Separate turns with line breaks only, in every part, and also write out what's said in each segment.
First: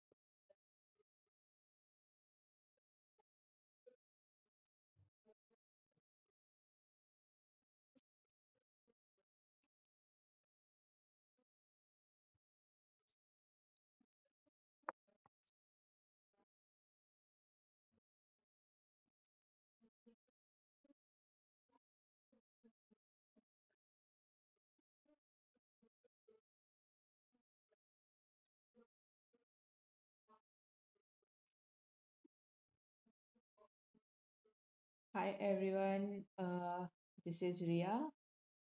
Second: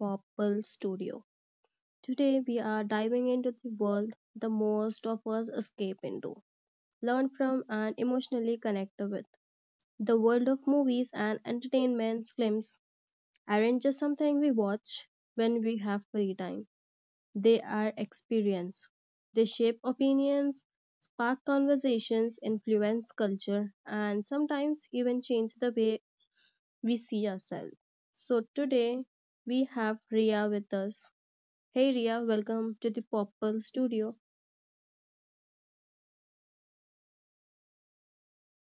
Popple Studio. Today we are diving into the world the most of us escape into, learn from and emotionally connect with. The world of movies and entertainment films aren't just something we watch when we have free time. They are experience. They shape opinions, spark conversations, influence culture, and sometimes even change the way we see ourselves. So today we have Ria with us. Hey Ria, welcome to the Popple Studio.
Hi everyone, this is Ria,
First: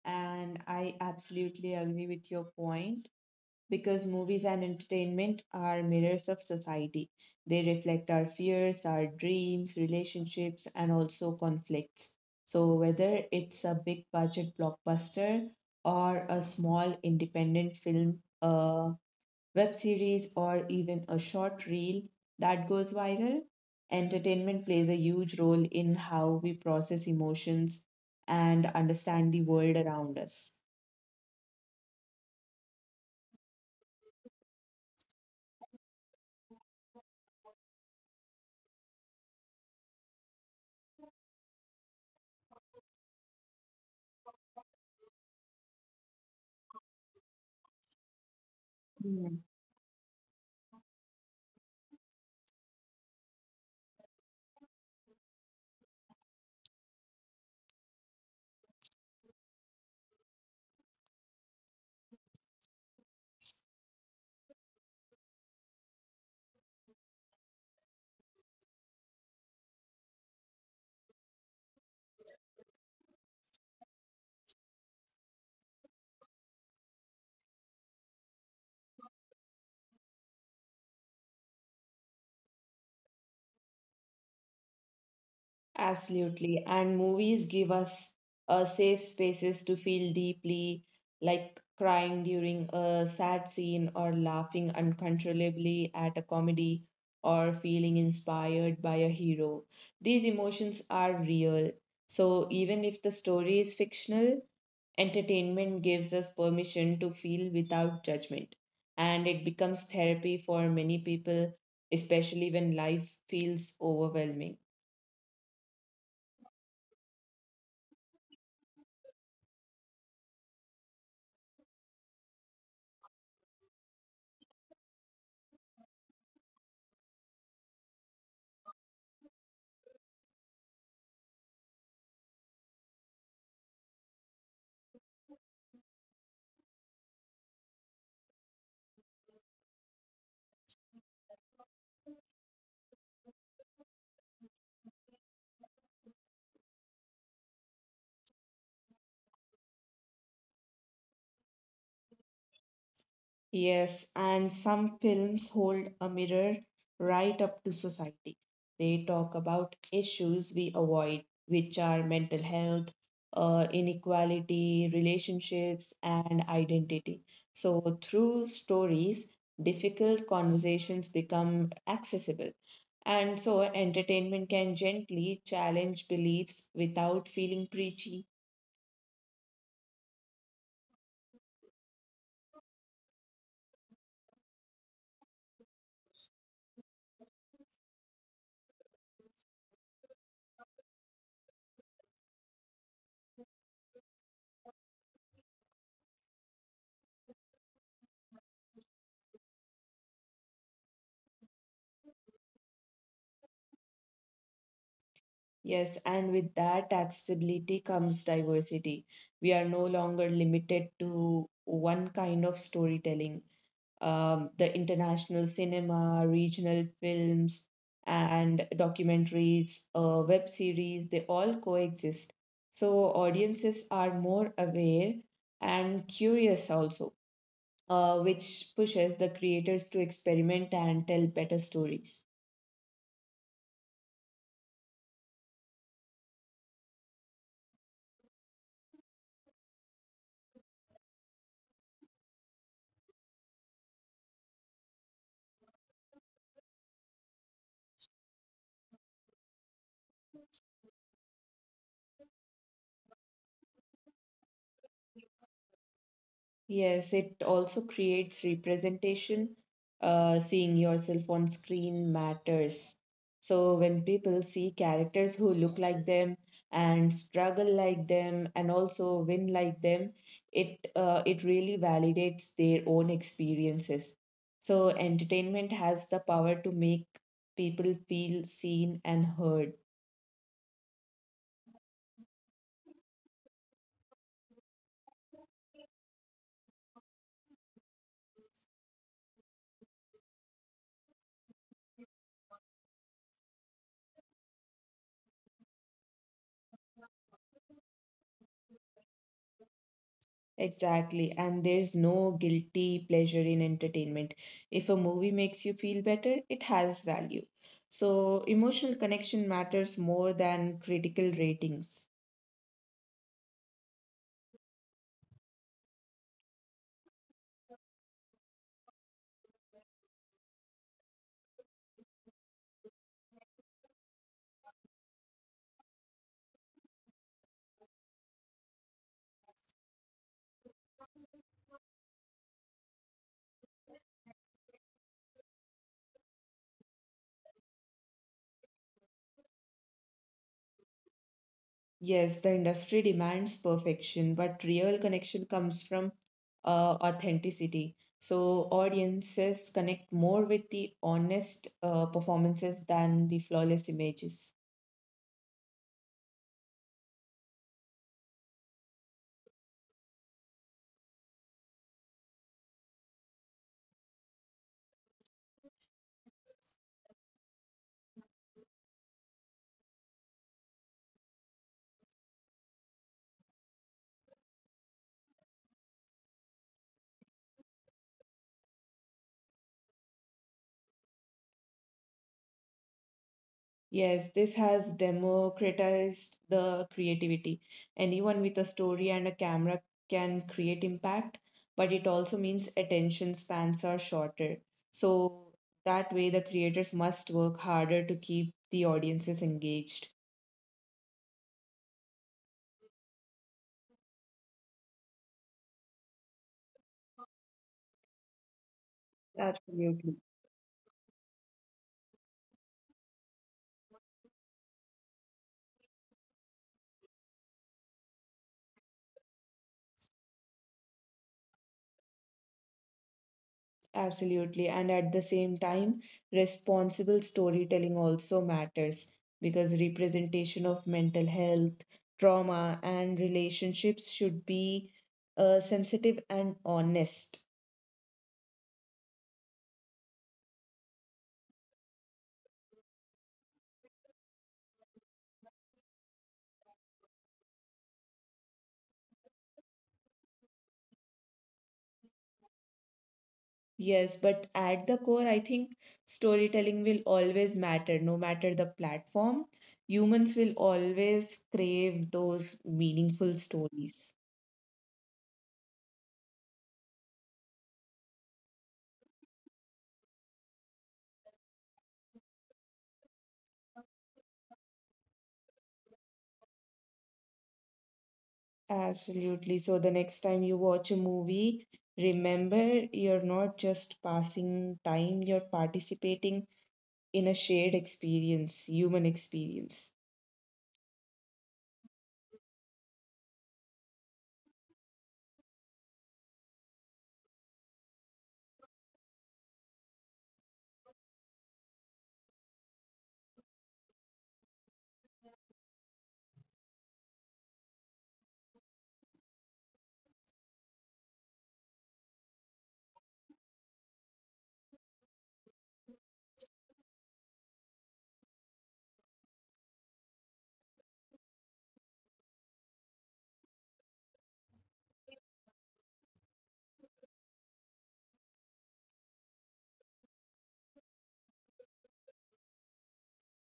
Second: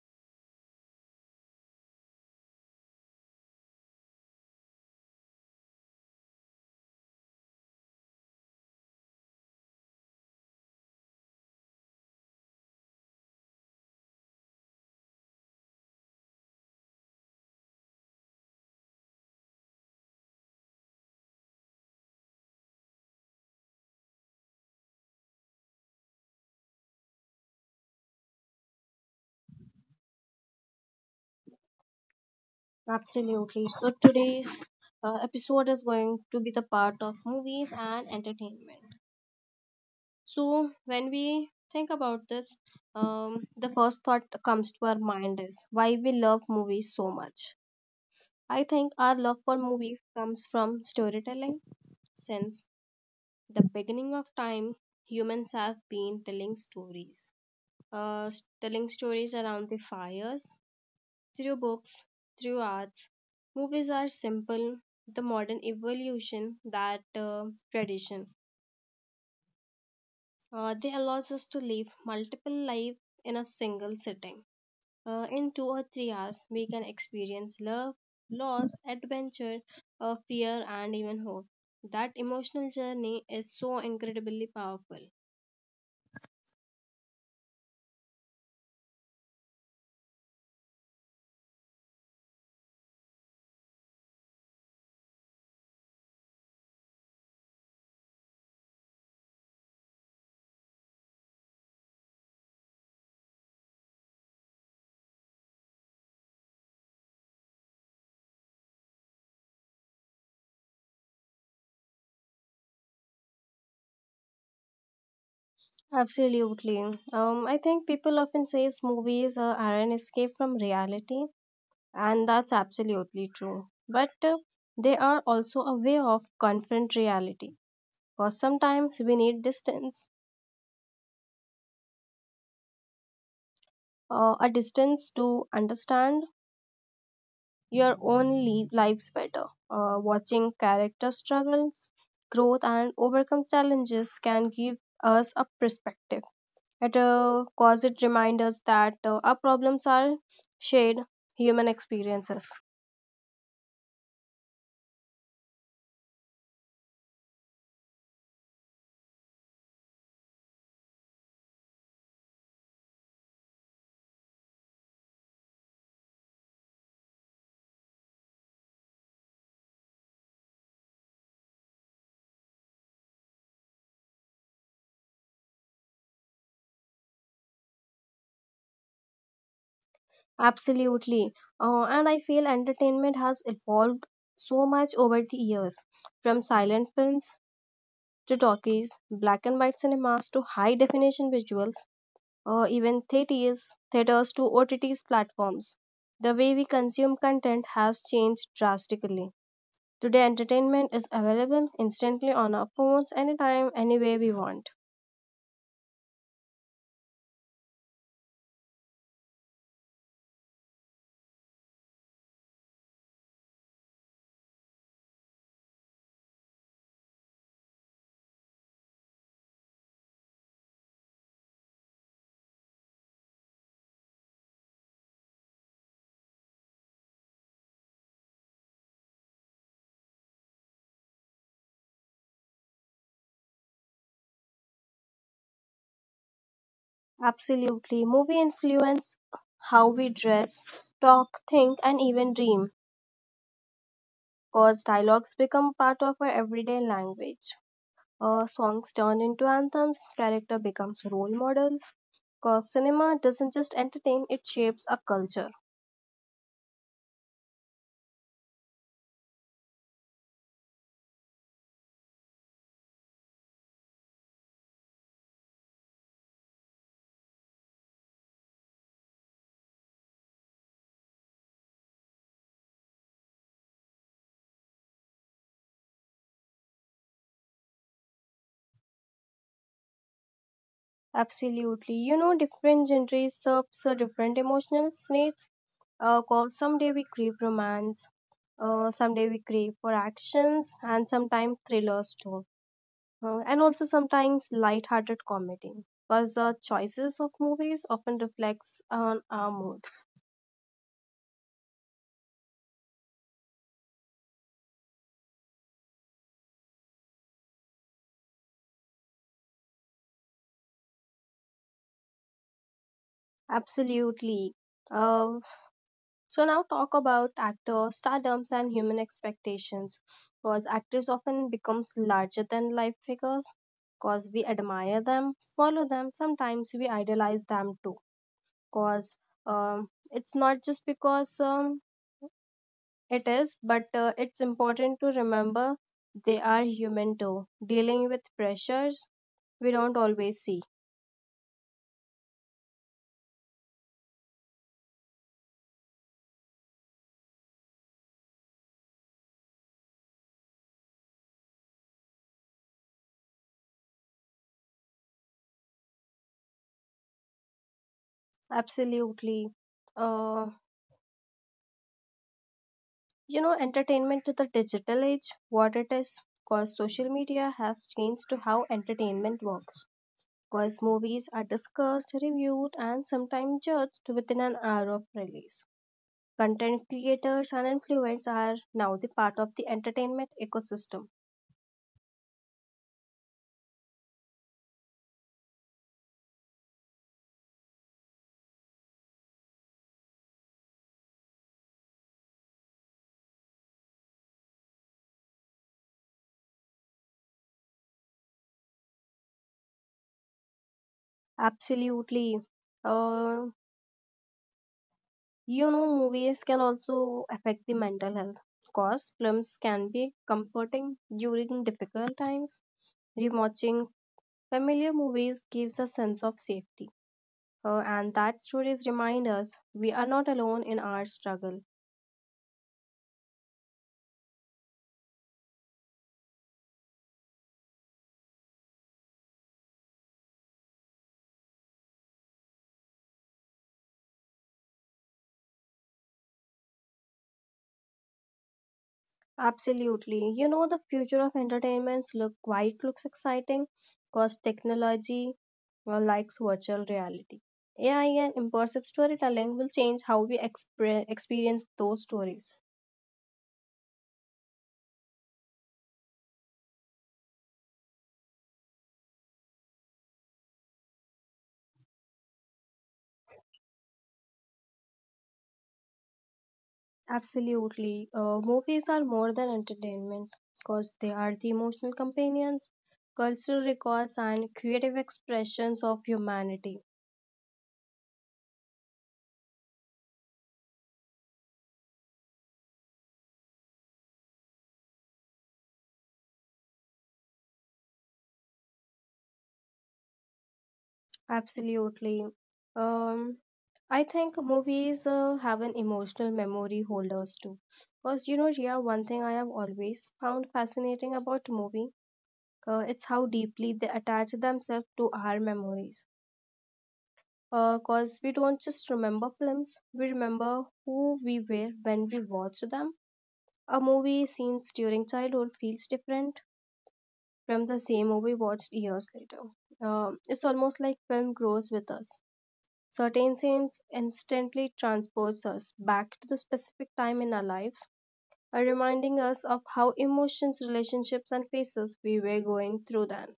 and I absolutely agree with your point because movies and entertainment are mirrors of society. They reflect our fears, our dreams, relationships, and also conflicts. So, whether it's a big budget blockbuster or a small independent film, web series, or even a short reel that goes viral. Entertainment plays a huge role in how we process emotions and understand the world around us.
Absolutely. So today's episode is going to be the part of movies and entertainment. So when we think about this, the first thought that comes to our mind is why we love movies so much. I think our love for movies comes from storytelling. Since the beginning of time, humans have been telling stories telling stories around the fires, through books, through arts. Movies are simple, the modern evolution that tradition. They allows us to live multiple lives in a single sitting. In 2 or 3 hours, we can experience love, loss, adventure, fear, and even hope. That emotional journey is so incredibly powerful.
Absolutely. And movies give us safe spaces to feel deeply, like crying during a sad scene or laughing uncontrollably at a comedy or feeling inspired by a hero. These emotions are real. So even if the story is fictional, entertainment gives us permission to feel without judgment. And it becomes therapy for many people, especially when life feels overwhelming.
Absolutely. I think people often says movies are an escape from reality, and that's absolutely true. But they are also a way of confront reality. Because sometimes we need distance, a distance to understand your own lives better. Watching character struggles, growth, and overcome challenges can give us a perspective. It a cause, it reminds us that our problems are shared human experiences.
Yes, and some films hold a mirror right up to society. They talk about issues we avoid, which are mental health, inequality, relationships, and identity. So, through stories, difficult conversations become accessible. And so, entertainment can gently challenge beliefs without feeling preachy.
Absolutely. And I feel entertainment has evolved so much over the years from silent films to talkies, black and white cinemas to high definition visuals, even theaters to OTT platforms. The way we consume content has changed drastically. Today, entertainment is available instantly on our phones anytime, anywhere we want.
Yes, and with that accessibility comes diversity. We are no longer limited to one kind of storytelling. The international cinema, regional films, and documentaries, web series, they all coexist. So audiences are more aware and curious also, which pushes the creators to experiment and tell better stories.
Absolutely. Movie influence how we dress, talk, think, and even dream, cause dialogues become part of our everyday language. Songs turn into anthems, character becomes role models, cause cinema doesn't just entertain, it shapes a culture.
Yes, it also creates representation. Seeing yourself on screen matters. So when people see characters who look like them and struggle like them and also win like them, it really validates their own experiences. So entertainment has the power to make people feel seen and heard.
Absolutely. You know, different genres serves different emotional needs, cause someday we crave romance, someday we crave for actions, and sometimes thrillers too. And also sometimes light-hearted comedy because the choices of movies often reflects on our mood.
Exactly, and there's no guilty pleasure in entertainment. If a movie makes you feel better, it has value. So, emotional connection matters more than critical ratings.
Absolutely. uh, so now talk about actor stardoms and human expectations because actors often becomes larger than life figures because we admire them follow them sometimes we idolize them too because it's not just because it is, but it's important to remember they are human too, dealing with pressures we don't always see.
Yes, the industry demands perfection, but real connection comes from authenticity. So, audiences connect more with the honest performances than the flawless images.
Absolutely. Uh, you know, entertainment to the digital age, what it is, because social media has changed to how entertainment works. Because movies are discussed, reviewed, and sometimes judged within an hour of release. Content creators and influencers are now the part of the entertainment ecosystem.
Yes, this has democratized the creativity. Anyone with a story and a camera can create impact, but it also means attention spans are shorter. So that way, the creators must work harder to keep the audiences engaged.
Absolutely. Uh, You know, movies can also affect the mental health. Cause films can
Absolutely.
be comforting during difficult times. Rewatching familiar movies gives a sense of safety. And that stories remind us we are not alone in our struggle.
Absolutely. And at the same time, responsible storytelling also matters because representation of mental health, trauma, and relationships should be sensitive and honest.
Absolutely. You know, the future of entertainments look quite looks exciting because technology likes virtual reality. AI and immersive storytelling will change how we experience those stories.
Yes, but at the core, I think storytelling will always matter, no matter the platform. Humans will always crave those meaningful stories.
Absolutely. Movies are more than entertainment because they are the emotional companions, cultural records, and creative expressions of humanity.
Absolutely. So the next time you watch a movie, remember you're not just passing time, you're participating in a shared experience, human experience.
Absolutely. Um, I think movies have an emotional memory holders too. Because, you know, yeah, one thing I have always found fascinating about movie, it's how deeply they attach themselves to our memories because we don't just remember films, we remember who we were when we watched them. A movie scenes during childhood feels different from the same movie watched years later. It's almost like film grows with us. Certain scenes instantly transports us back to the specific time in our lives, reminding us of how emotions, relationships, and phases we were going through then.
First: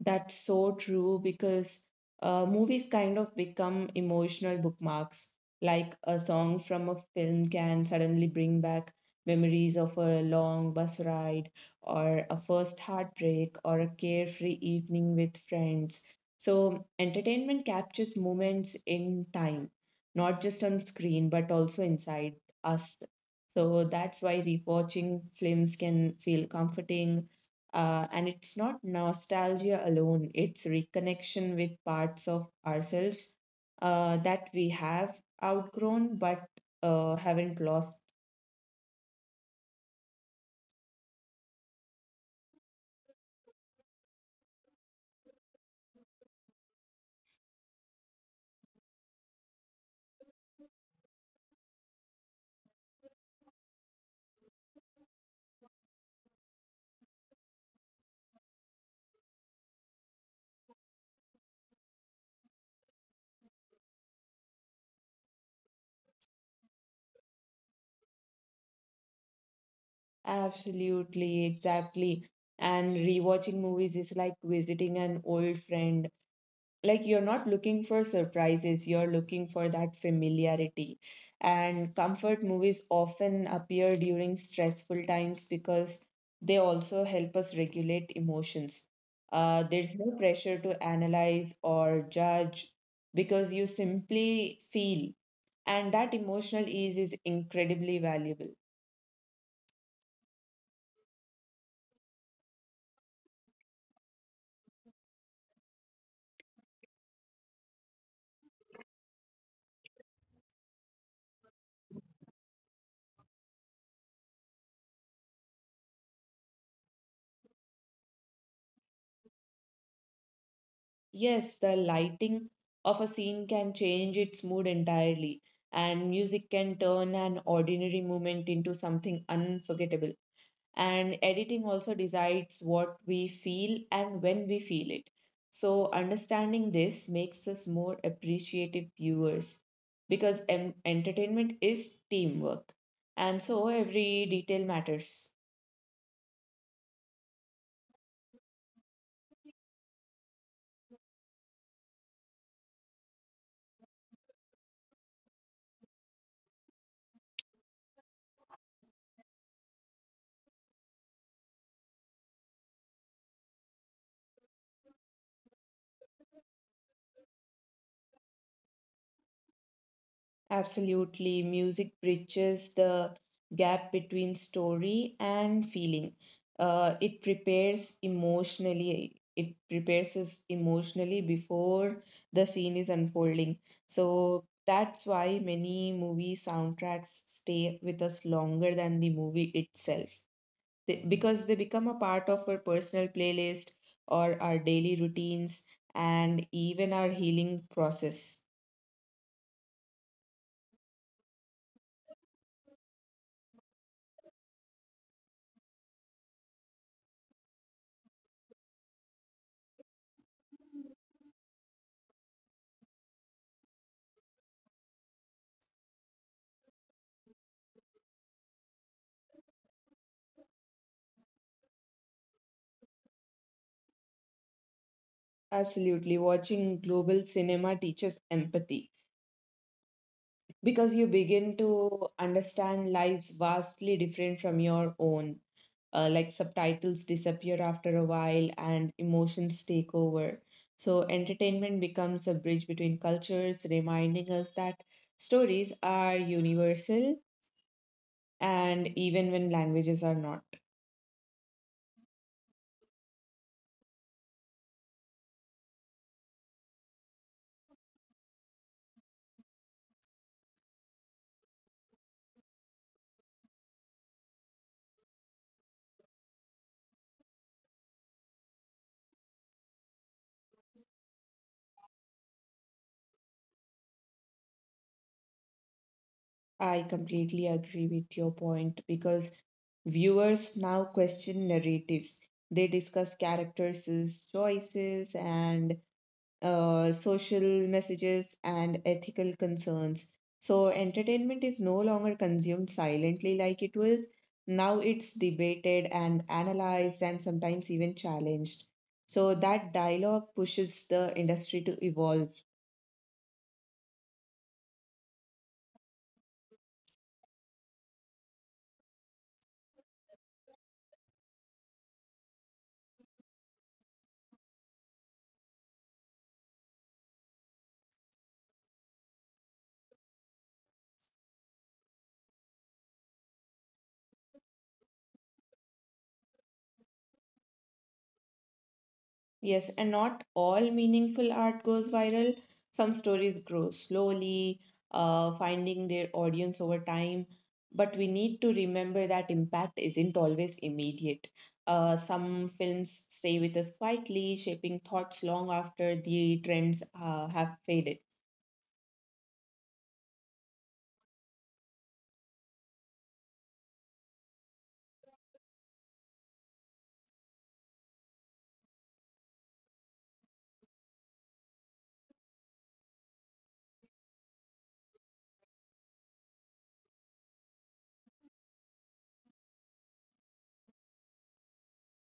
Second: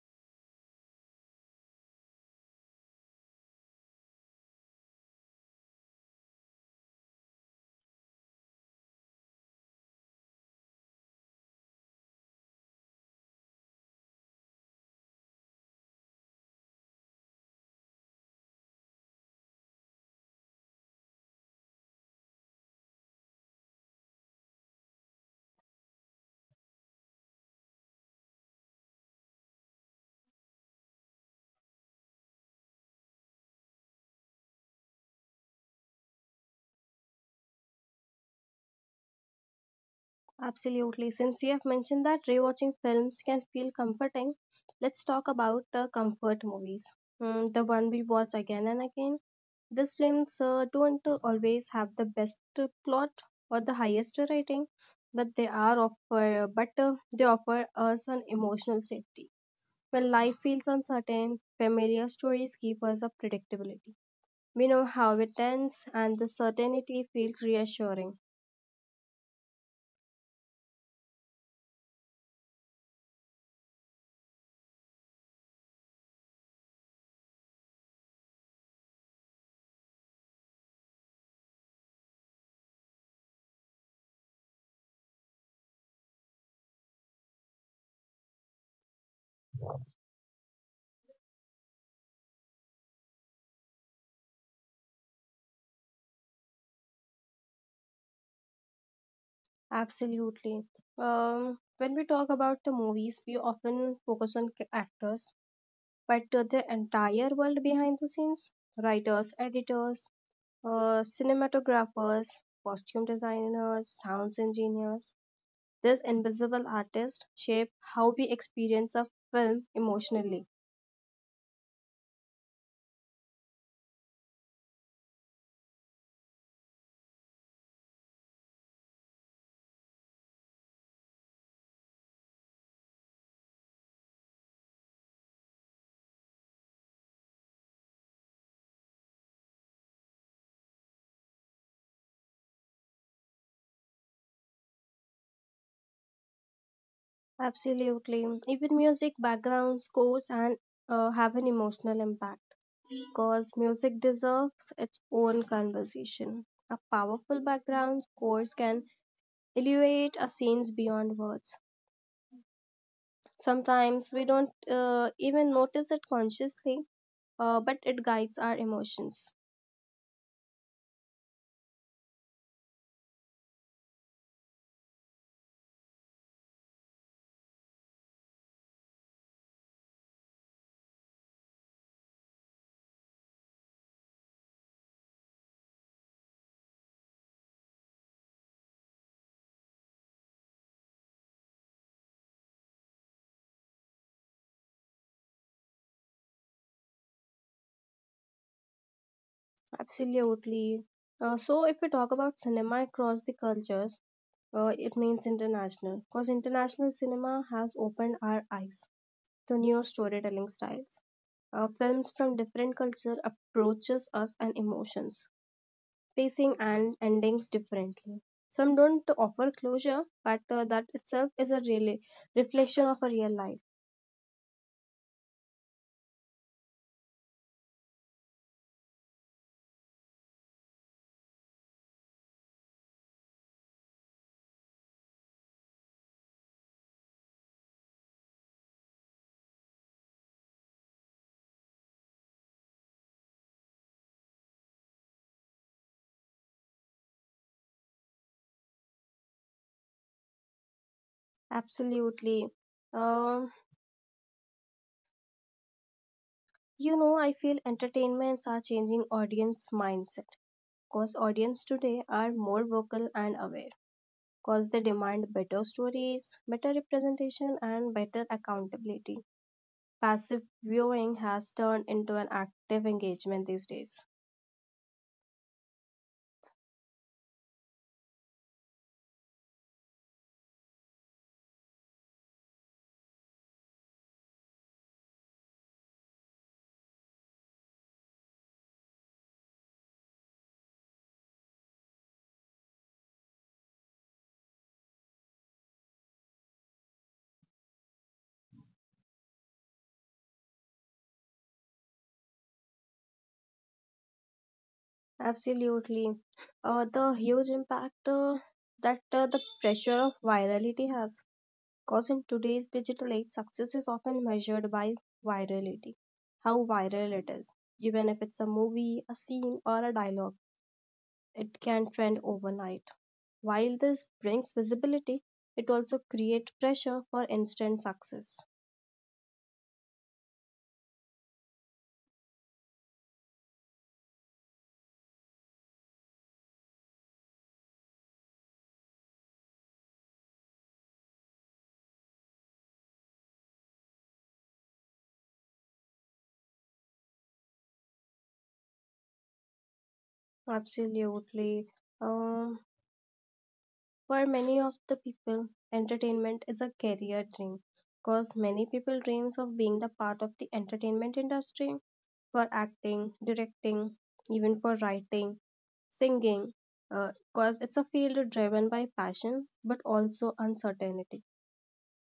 That's so true because movies kind of become emotional bookmarks. Like a song from a film can suddenly bring back memories of a long bus ride, or a first heartbreak, or a carefree evening with friends. So, entertainment captures moments in time, not just on screen, but also inside us. So, that's why rewatching films can feel comforting, and it's not nostalgia alone, it's reconnection with parts of ourselves that we have outgrown but haven't lost.
Absolutely. Since you have mentioned that rewatching films can feel comforting, let's talk about the comfort movies. The one we watch again and again. These films don't always have the best plot or the highest rating, but they offer us an emotional safety. When life feels uncertain, familiar stories give us a predictability. We know how it ends, and the certainty feels reassuring.
Absolutely, exactly. And rewatching movies is like visiting an old friend, like you're not looking for surprises, you're looking for that familiarity. And comfort movies often appear during stressful times because they also help us regulate emotions. There's no pressure to analyze or judge because you simply feel, and that emotional ease is incredibly valuable.
Absolutely. When we talk about the movies, we often focus on actors, but the entire world behind the scenes writers, editors, cinematographers, costume designers, sounds engineers these invisible artists shape how we experience a film emotionally.
Yes, the lighting of a scene can change its mood entirely, and music can turn an ordinary moment into something unforgettable. And editing also decides what we feel and when we feel it. So, understanding this makes us more appreciative viewers because entertainment is teamwork, and so every detail matters.
Absolutely. Even music, background scores, and have an emotional impact, because music deserves its own conversation. A powerful background scores can elevate a scene's beyond words. Sometimes we don't even notice it consciously, but it guides our emotions.
Absolutely. Music bridges the gap between story and feeling. It prepares us emotionally before the scene is unfolding. So that's why many movie soundtracks stay with us longer than the movie itself. Because they become a part of our personal playlist or our daily routines and even our healing process.
Absolutely. So, if we talk about cinema across the cultures, it means international, because international cinema has opened our eyes to new storytelling styles. Films from different culture approaches us and emotions pacing and endings differently. Some don't offer closure, but that itself is a really reflection of a real life.
Absolutely. Watching global cinema teaches empathy because you begin to understand lives vastly different from your own. Like subtitles disappear after a while and emotions take over. So, entertainment becomes a bridge between cultures, reminding us that stories are universal and even when languages are not.
Absolutely. Um, you know, I feel entertainments are changing audience mindset because audience today are more vocal and aware because they demand better stories, better representation, and better accountability. Passive viewing has turned into an active engagement these days.
I completely agree with your point because viewers now question narratives. They discuss characters' choices and social messages and ethical concerns. So, entertainment is no longer consumed silently like it was. Now it's debated and analyzed and sometimes even challenged. So, that dialogue pushes the industry to evolve.
Absolutely. The huge impact that the pressure of virality has. Because in today's digital age, success is often measured by virality, how viral it is. Even if it's a movie, a scene, or a dialogue, it can trend overnight. While this brings visibility, it also creates pressure for instant success.
Yes, and not all meaningful art goes viral. Some stories grow slowly, finding their audience over time. But we need to remember that impact isn't always immediate. Some films stay with us quietly, shaping thoughts long after the trends have faded.
Absolutely. Um, For many of the people, entertainment is a career dream because many people dreams of being the part of the entertainment industry for acting, directing, even for writing, singing because it's a field driven by passion but also uncertainty.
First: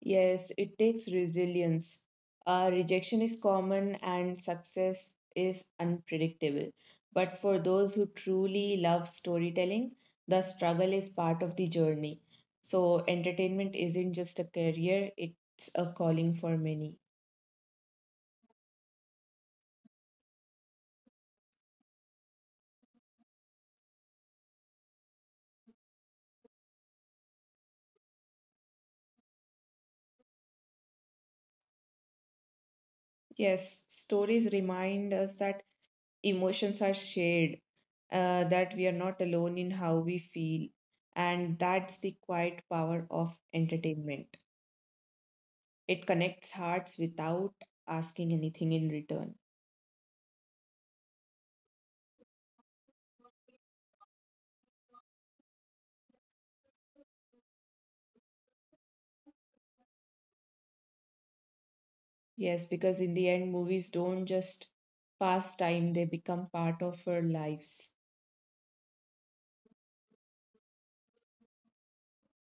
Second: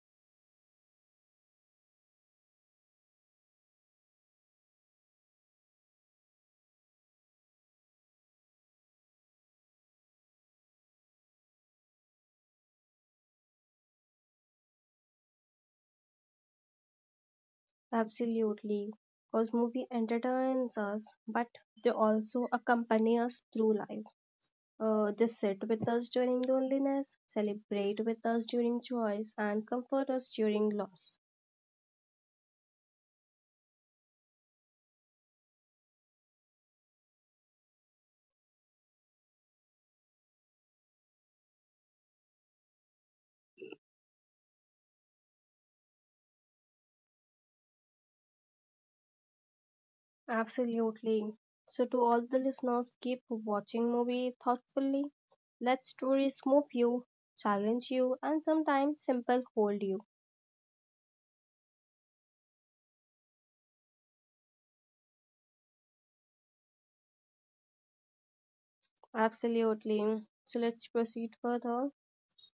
Yes, it takes resilience. Rejection is common and success is unpredictable. But for those who truly love storytelling, the struggle is part of the journey. So, entertainment isn't just a career, it's a calling for many.
Absolutely. Because movie entertains us, but they also accompany us through life. They sit with us during loneliness, celebrate with us during joys, and comfort us during loss.
Yes, stories remind us that emotions are shared, that we are not alone in how we feel. And that's the quiet power of entertainment. It connects hearts without asking anything in return.
Absolutely. So, to all the listeners, keep watching movie thoughtfully. Let stories move you, challenge you, and sometimes simple hold you.
Yes, because in the end, movies don't just pass time, they become part of our lives.
Absolutely. So, let's proceed further.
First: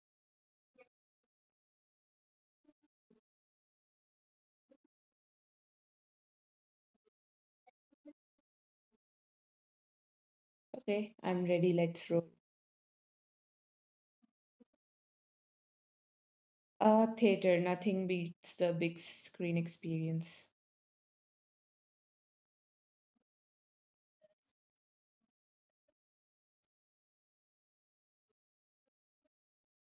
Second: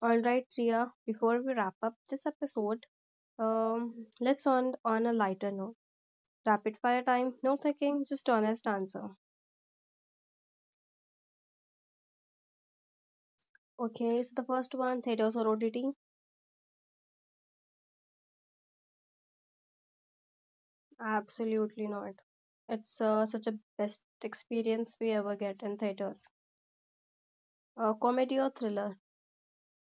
All right, Ria. Before we wrap up this episode, um, let's end on a lighter note. Rapid fire time. No thinking. Just honest answer.
Okay, I'm ready, let's roll.
Okay. So the first one, theater sorority.
Theater, nothing beats the big screen experience.
Absolutely not. It's such a best experience we ever get in theaters. Comedy or thriller?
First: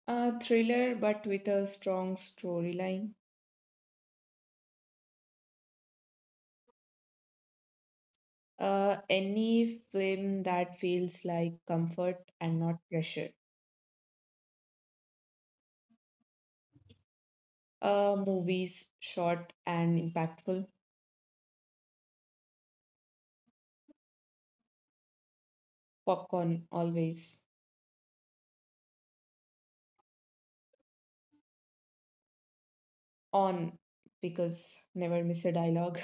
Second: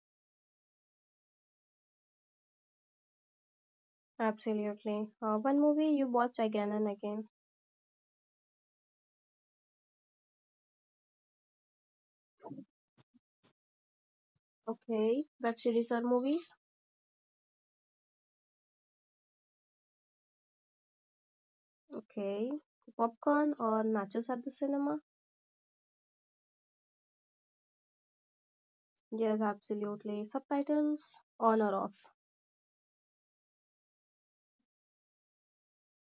A thriller, but with a strong storyline.
Absolutely. One movie you watch again and again.
Any film that feels like comfort and not pressure.
Okay. Web series or movies?
Movies, short and impactful.
Okay. Popcorn or nachos at the cinema?
Popcorn, always.
Yes, absolutely. Subtitles on or off?
On, because never miss a dialogue.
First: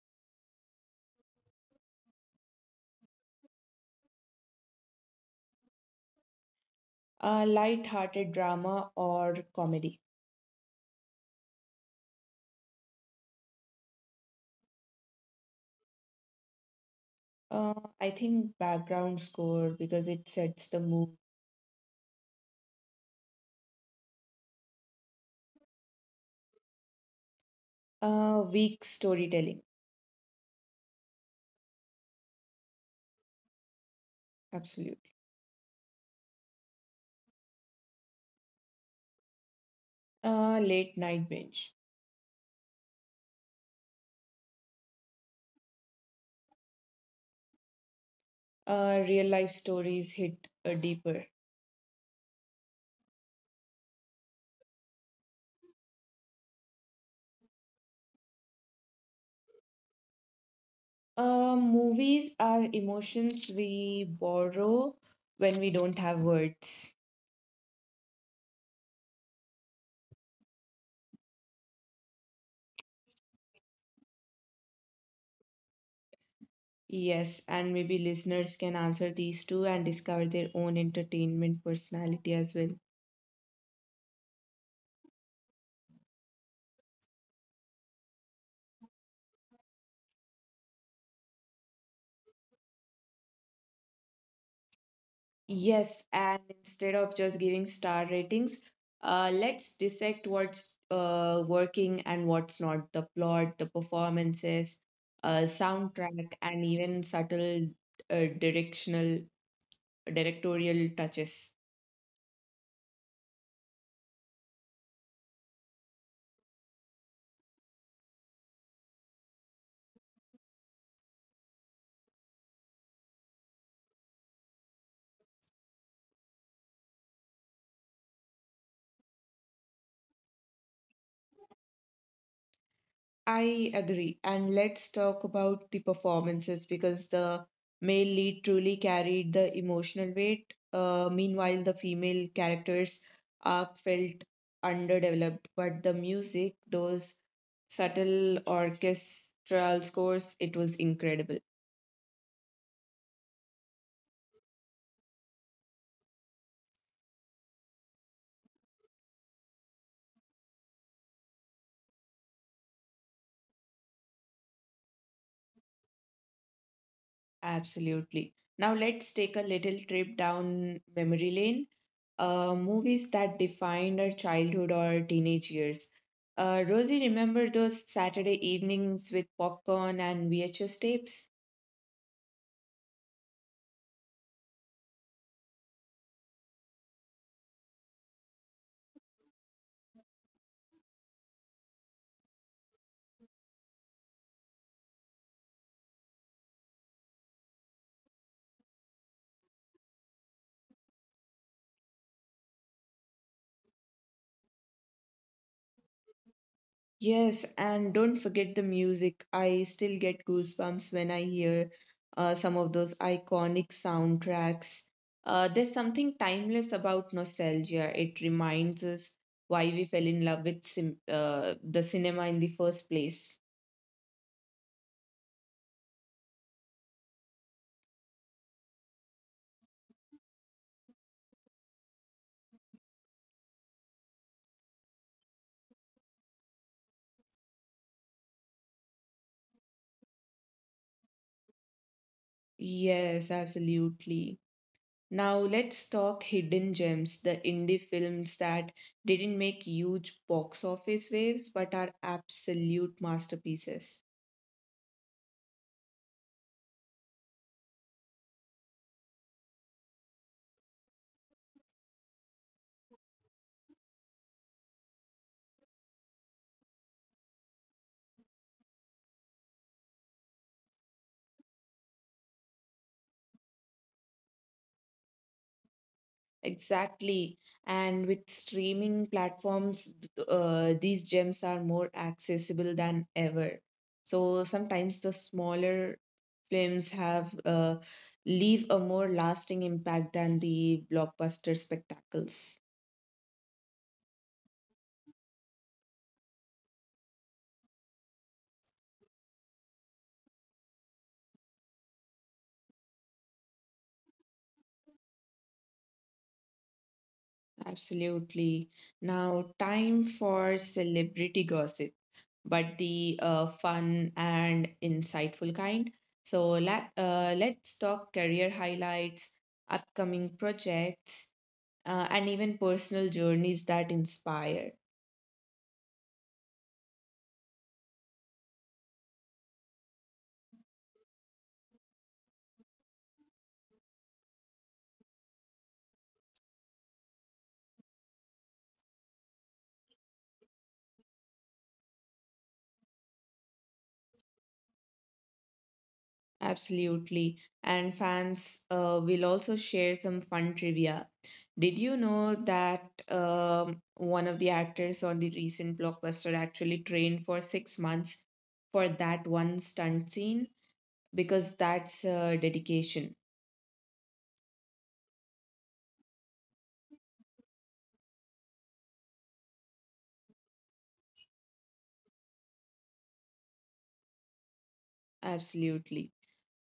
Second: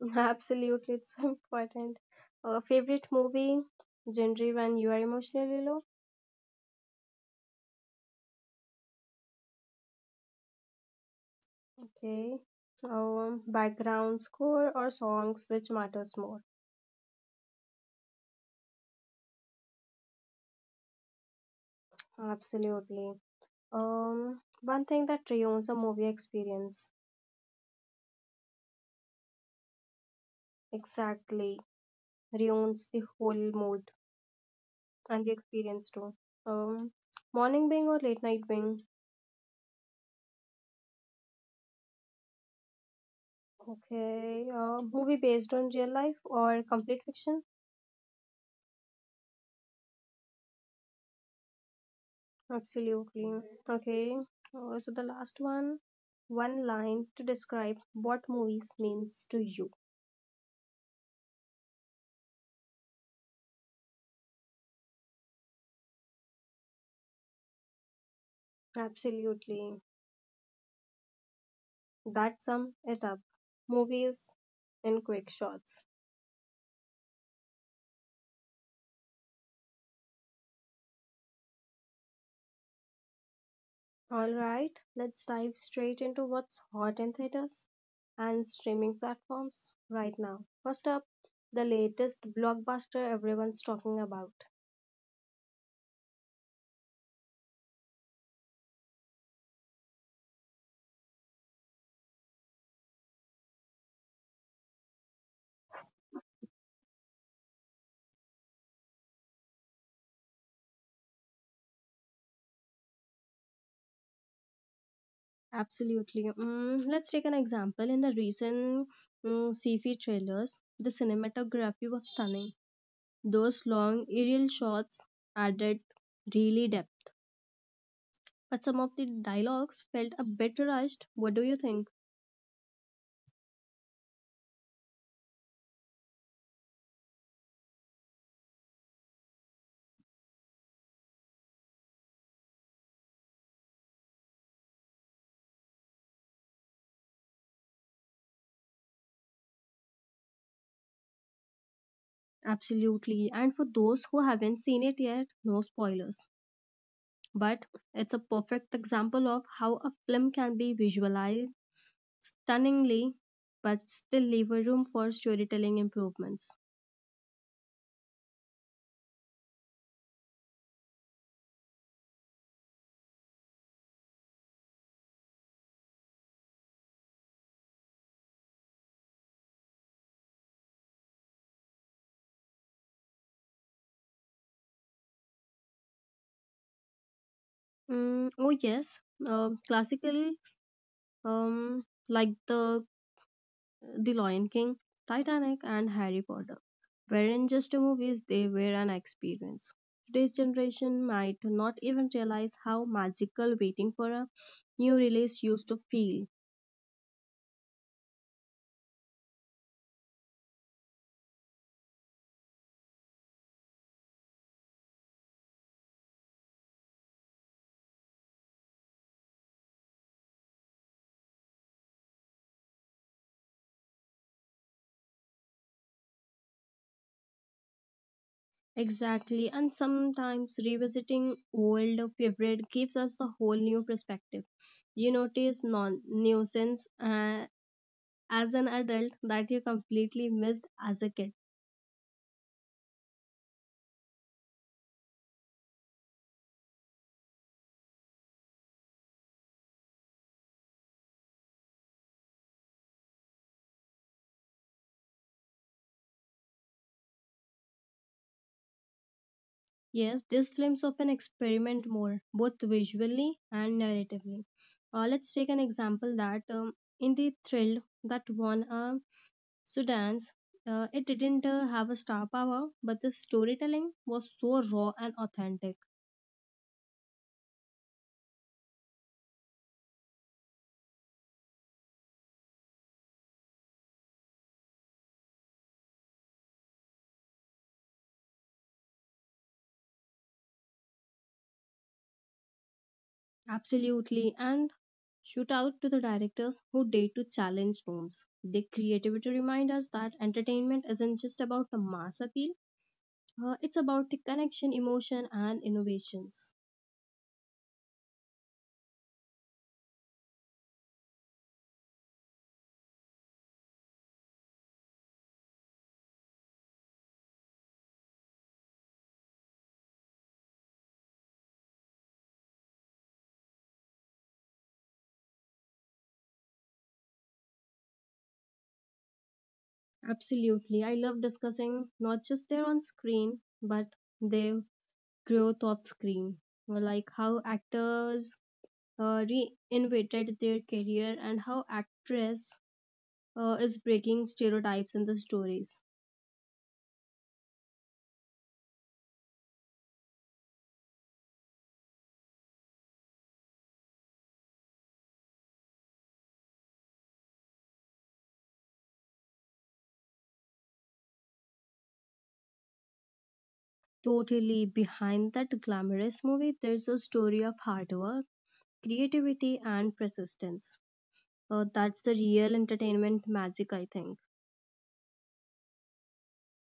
absolutely, it's so important. Favorite movie? Genre when you are emotionally low?
A light-hearted drama or comedy.
Okay. Background score or songs, which matters more?
Uh, i think background score because it sets the mood.
Absolutely. One thing that ruins a movie experience.
Uh, weak storytelling.
Exactly. Ruins the whole mood
Absolutely.
and the experience too. Um, Morning being or late night being?
Uh, late night binge.
Okay, movie based on real life or complete fiction?
Real life stories hit deeper.
Absolutely. Okay, so the last one, one line to describe what movies means to you.
Uh, movies are emotions we borrow when we don't have words.
Absolutely. That sum it up. Movies in quick shots.
Yes, and maybe listeners can answer these two and discover their own entertainment personality as well.
Alright, let's dive straight into what's hot in theaters and streaming platforms right now. First up, the latest blockbuster everyone's talking about.
Yes, and instead of just giving star ratings, let's dissect what's working and what's not. The plot, the performances, soundtrack, and even subtle directional directorial touches.
Absolutely. Let's take an example. In the recent sci-fi trailers, the cinematography was stunning. Those long aerial shots added really depth. But some of the dialogues felt a bit rushed. What do you think?
I agree. And let's talk about the performances because the male lead truly carried the emotional weight. Meanwhile, the female characters' arc felt underdeveloped, but the music, those subtle orchestral scores, it was incredible.
Absolutely. And for those who haven't seen it yet, no spoilers, but it's a perfect example of how a film can be visualized stunningly but still leave a room for storytelling improvements.
Absolutely. Now, let's take a little trip down memory lane. Movies that defined our childhood or teenage years. Rosie, remember those Saturday evenings with popcorn and VHS tapes?
Oh yes, classically like the Lion King, Titanic, and Harry Potter wherein just movies they were an experience. Today's generation might not even realize how magical waiting for a new release used to feel.
Yes, and don't forget the music. I still get goosebumps when I hear some of those iconic soundtracks. There's something timeless about nostalgia. It reminds us why we fell in love with the cinema in the first place.
Exactly, and sometimes revisiting old favorite gives us the whole new perspective. You notice non nuisance as an adult that you completely missed as a kid.
Yes, absolutely. Now let's talk hidden gems, the indie films that didn't make huge box office waves but are absolute masterpieces.
Yes, these films often experiment more, both visually and narratively. Let's take an example that in the thrill that won a Sudan's, it didn't have a star power, but the storytelling was so raw and authentic.
Exactly. And with streaming platforms, these gems are more accessible than ever. So sometimes the smaller films have leave a more lasting impact than the blockbuster spectacles.
Absolutely. And shout out to the directors who dare to challenge norms. Their creativity reminds us that entertainment isn't just about the mass appeal, it's about the connection, emotion, and innovations.
Absolutely. Now, time for celebrity gossip. But the fun and insightful kind. So let's talk career highlights, upcoming projects, and even personal journeys that inspire.
Absolutely. I love discussing not just their on screen, but their growth off screen. Like how actors uh, reinvented their career and how actress is breaking stereotypes in the stories.
Absolutely. And fans will also share some fun trivia. Did you know that one of the actors on the recent blockbuster actually trained for 6 months for that one stunt scene? Because that's dedication.
Totally behind that glamorous movie, there's a story of hard work, creativity, and persistence. That's the real entertainment magic, I think.
Absolutely.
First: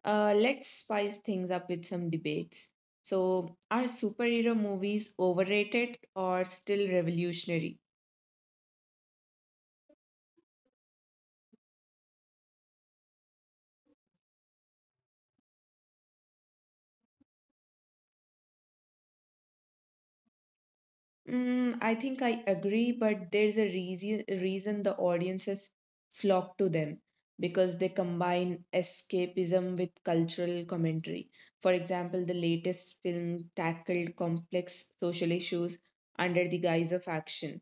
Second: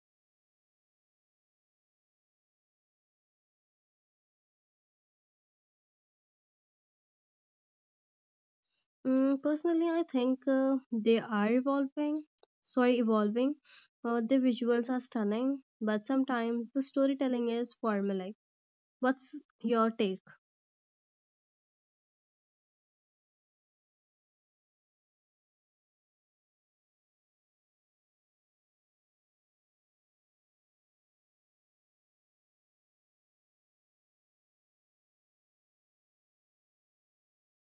Let's spice things up with some debates. So, are superhero movies overrated or still revolutionary?
Personally, I think they are evolving. Sorry, evolving. The visuals are stunning, but sometimes the storytelling is formulaic. What's your take?
Mm, I think I agree, but there's a reason the audiences flock to them because they combine escapism with cultural commentary. For example, the latest film tackled complex social issues under the guise of action.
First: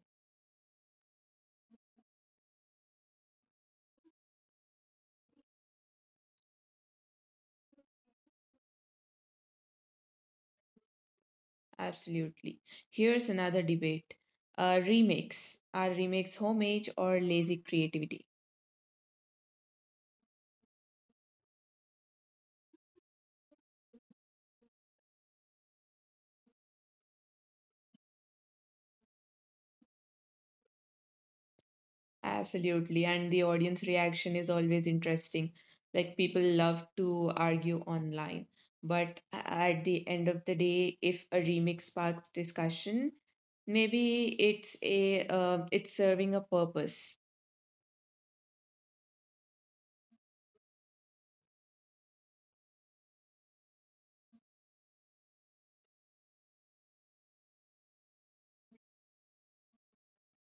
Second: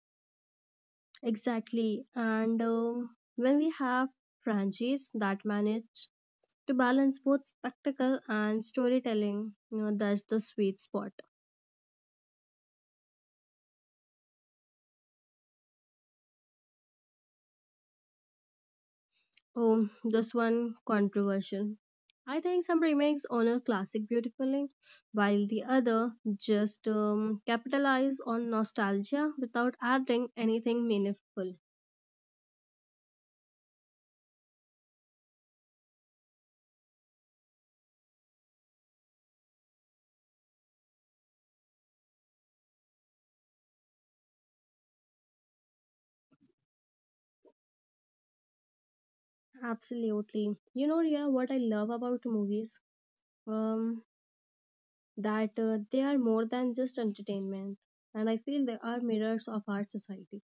Exactly. And when we have franchises that manage to balance both spectacle and storytelling. You know, that's the sweet spot.
Absolutely. Here's another debate. Remakes. Are remakes homage or lazy creativity?
Oh, this one controversial. I think some remakes honor classic beautifully, while the other just capitalize on nostalgia without adding anything meaningful.
Absolutely. And the audience reaction is always interesting. Like people love to argue online. But at the end of the day, if a remix sparks discussion, maybe it's serving a purpose.
Absolutely. You know, Ria, what I love about movies? Um, that they are more than just entertainment, and I feel they are mirrors of our society.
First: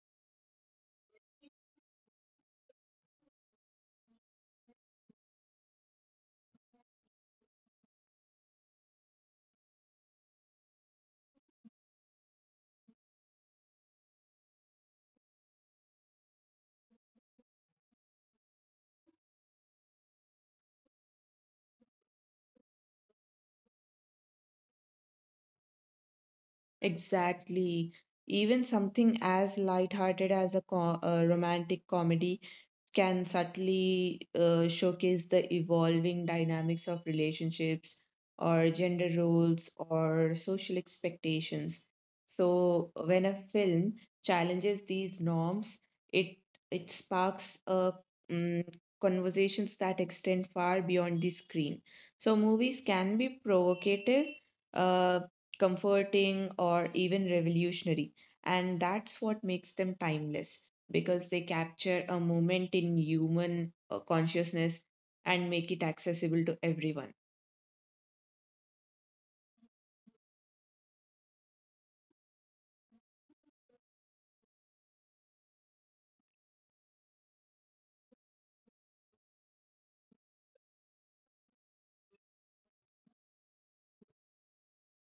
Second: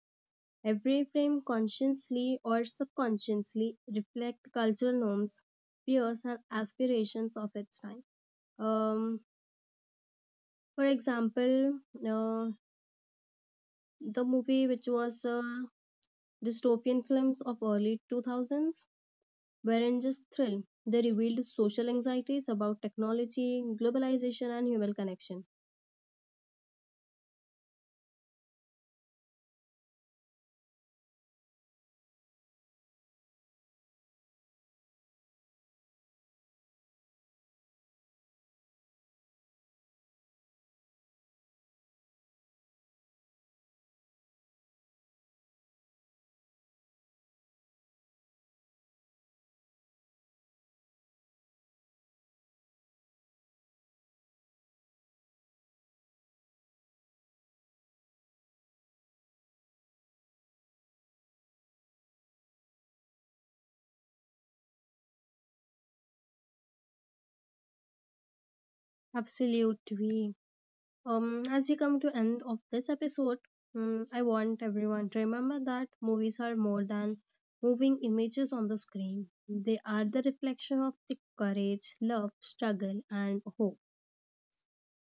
Every frame consciously or subconsciously reflect cultural norms, fears and aspirations of its time. Um, for example, uh, the movie which was dystopian films of early 2000s were wherein just thrill they revealed social anxieties about technology, globalization and human connection.
Exactly. Even something as lighthearted as a romantic comedy can subtly showcase the evolving dynamics of relationships or gender roles or social expectations. So when a film challenges these norms, it it sparks mm, conversations that extend far beyond the screen. So movies can be provocative, uh, comforting, or even revolutionary, and that's what makes them timeless because they capture a moment in human consciousness and make it accessible to everyone.
Absolutely. As we come to end of this episode, I want everyone to remember that movies are more than moving images on the screen. They are the reflection of the courage, love, struggle, and hope.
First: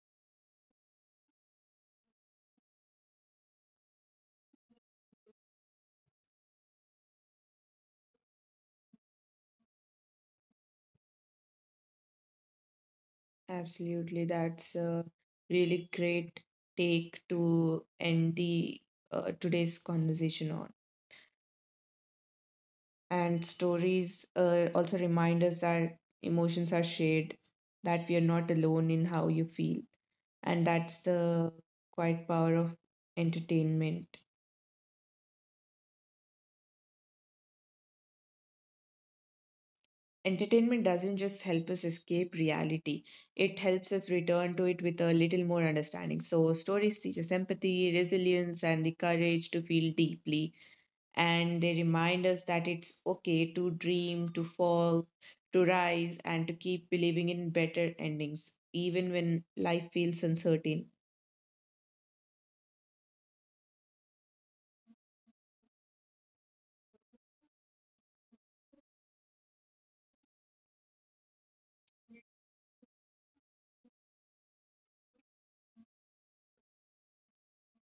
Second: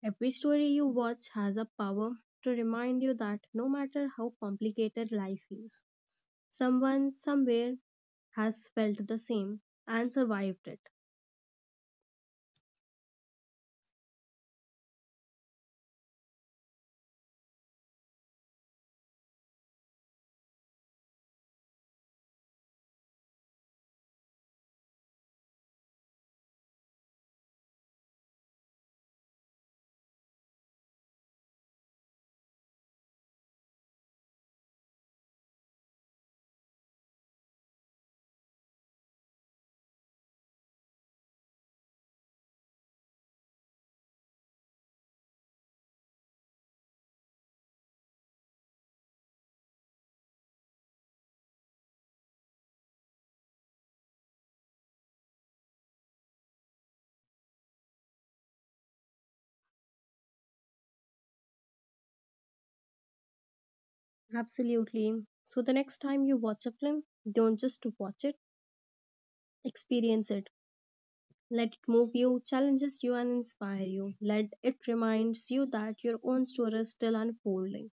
Every story you watch has a power to remind you that no matter how complicated life is, someone somewhere has felt the same and survived it.
Absolutely, that's a really great take to end the today's conversation on. And stories also remind us that emotions are shared, that we are not alone in how you feel. And that's the quiet power of entertainment. Entertainment doesn't just help us escape reality, it helps us return to it with a little more understanding. So, stories teach us empathy, resilience, and the courage to feel deeply, and they remind us that it's okay to dream, to fall, to rise, and to keep believing in better endings, even when life feels uncertain.
Absolutely. So the next time you watch a film, don't just watch it, experience it. Let it move you, challenges you, and inspire you. Let it reminds you that your own story is still unfolding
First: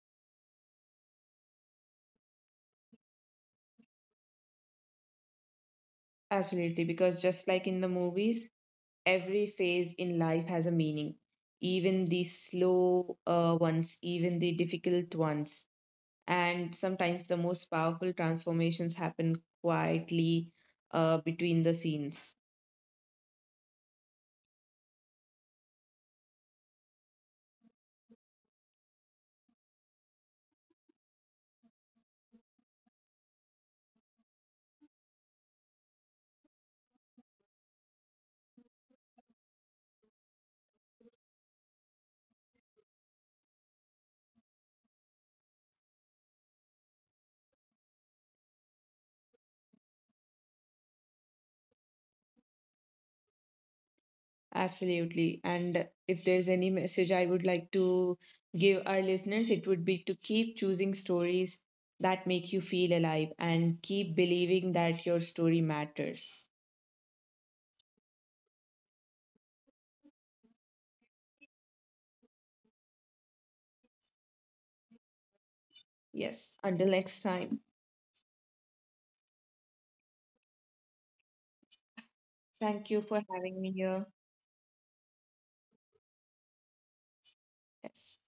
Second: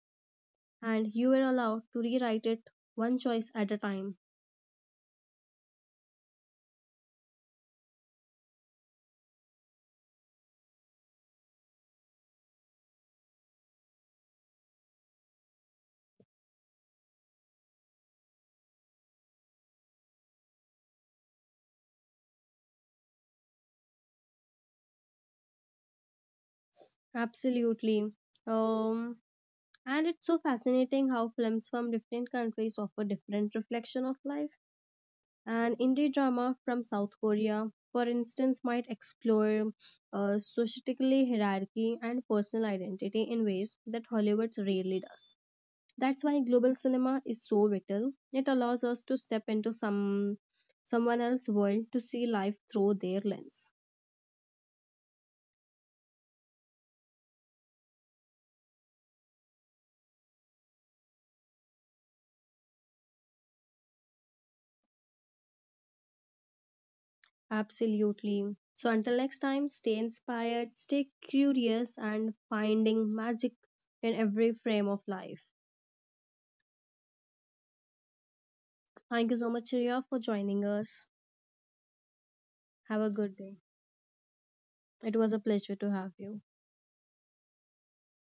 and you are allowed to rewrite it one choice at a time.
Absolutely, because just like in the movies, every phase in life has a meaning, even the slow ones, even the difficult ones. And sometimes the most powerful transformations happen quietly, between the scenes.
Absolutely. Um, and it's so fascinating how films from different countries offer different reflection of life. An indie drama from South Korea, for instance, might explore societal hierarchy and personal identity in ways that Hollywood rarely does. That's why global cinema is so vital. It allows us to step into someone else's world to see life through their lens.
Absolutely. And if there's any message I would like to give our listeners, it would be to keep choosing stories that make you feel alive and keep believing that your story matters.
Absolutely. So until next time, stay inspired, stay curious and finding magic in every frame of life.
Yes. Until next time.
Thank you so much, Ria, for joining us.
Thank you
Have a
for
good day.
having me here.
It was a pleasure to have you.
Yes.